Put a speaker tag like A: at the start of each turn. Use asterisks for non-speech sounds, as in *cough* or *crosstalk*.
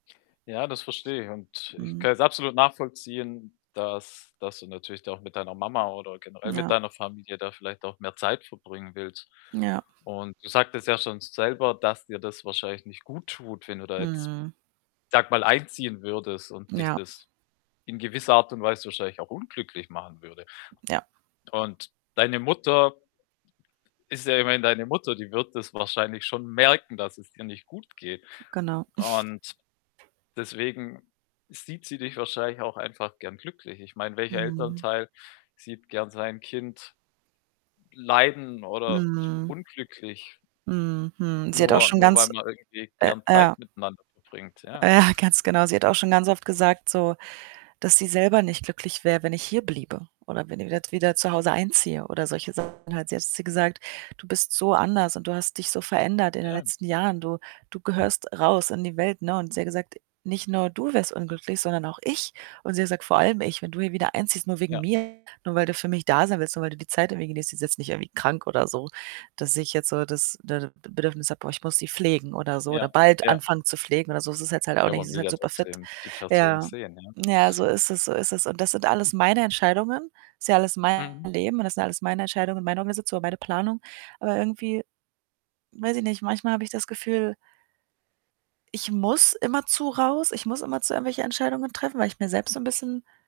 A: Ja, das verstehe ich und ich
B: Mhm.
A: kann es absolut nachvollziehen, dass, dass du natürlich auch mit deiner Mama oder generell mit
B: Ja.
A: deiner Familie da vielleicht auch mehr Zeit verbringen willst.
B: Ja.
A: Und du sagtest ja schon selber, dass dir das wahrscheinlich nicht guttut, wenn du da jetzt,
B: Hm.
A: sage mal, einziehen würdest und dich
B: Ja.
A: das in gewisser Art und Weise wahrscheinlich auch unglücklich machen würde.
B: Ja.
A: Und deine Mutter ist ja immerhin deine Mutter, die wird das wahrscheinlich schon merken, dass es dir nicht gut geht.
B: Genau.
A: Und
B: *snorts*
A: deswegen sieht sie dich wahrscheinlich auch einfach gerne glücklich. Ich meine, welcher
B: Mhm.
A: Elternteil sieht gerne sein Kind leiden oder
B: Mhm.
A: unglücklich?
B: Mhm, mhm, sie hat auch
A: Nur
B: schon
A: nur weil
B: ganz
A: man irgendwie
B: äh,
A: gerne
B: ja.
A: Zeit miteinander verbringt,
B: äh,
A: ja.
B: ja, ganz genau. Sie hat auch schon ganz oft gesagt so: Dass sie selber nicht glücklich wäre, wenn ich hier bliebe oder wenn ich wi wieder zu Hause einziehe oder solche Sachen halt. Sie hat zu mir gesagt: „Du bist so anders und du hast dich so verändert in den
A: Ja.
B: letzten Jahren. Du du gehörst raus in die Welt." Ne? Und sie hat gesagt: „Nicht nur du wärst unglücklich, sondern auch ich.“ Und sie sagt: „Vor allem ich, wenn du hier wieder einziehst, nur wegen
A: Ja.
B: mir, nur weil du für mich da sein willst und weil du die Zeit irgendwie genießt.“ Sie ist jetzt nicht irgendwie krank oder so, dass ich jetzt so das, ne, Bedürfnis habe: „Boah, ich muss sie pflegen“, oder so „Oder
A: Ja,
B: bald
A: ja.
B: anfangen zu pflegen“ oder so. Das ist jetzt halt auch
A: Ja,
B: nicht. Sie
A: man
B: ist
A: will
B: halt
A: ja
B: super fit.
A: trotzdem die Person
B: Ja,
A: sehen, ja.
B: ja, so ist es so ist es. Und das sind alles meine Entscheidungen. Ist ja alles mein
A: Mhm.
B: Leben und das sind alles meine Entscheidungen und Meinungen, oder meine Planung, aber irgendwie, weiß ich nicht, manchmal habe ich das Gefühl „ich muss immer zu raus. Ich muss immerzu irgendwelche Entscheidungen treffen“, weil ich mir selbst so 'n bisschen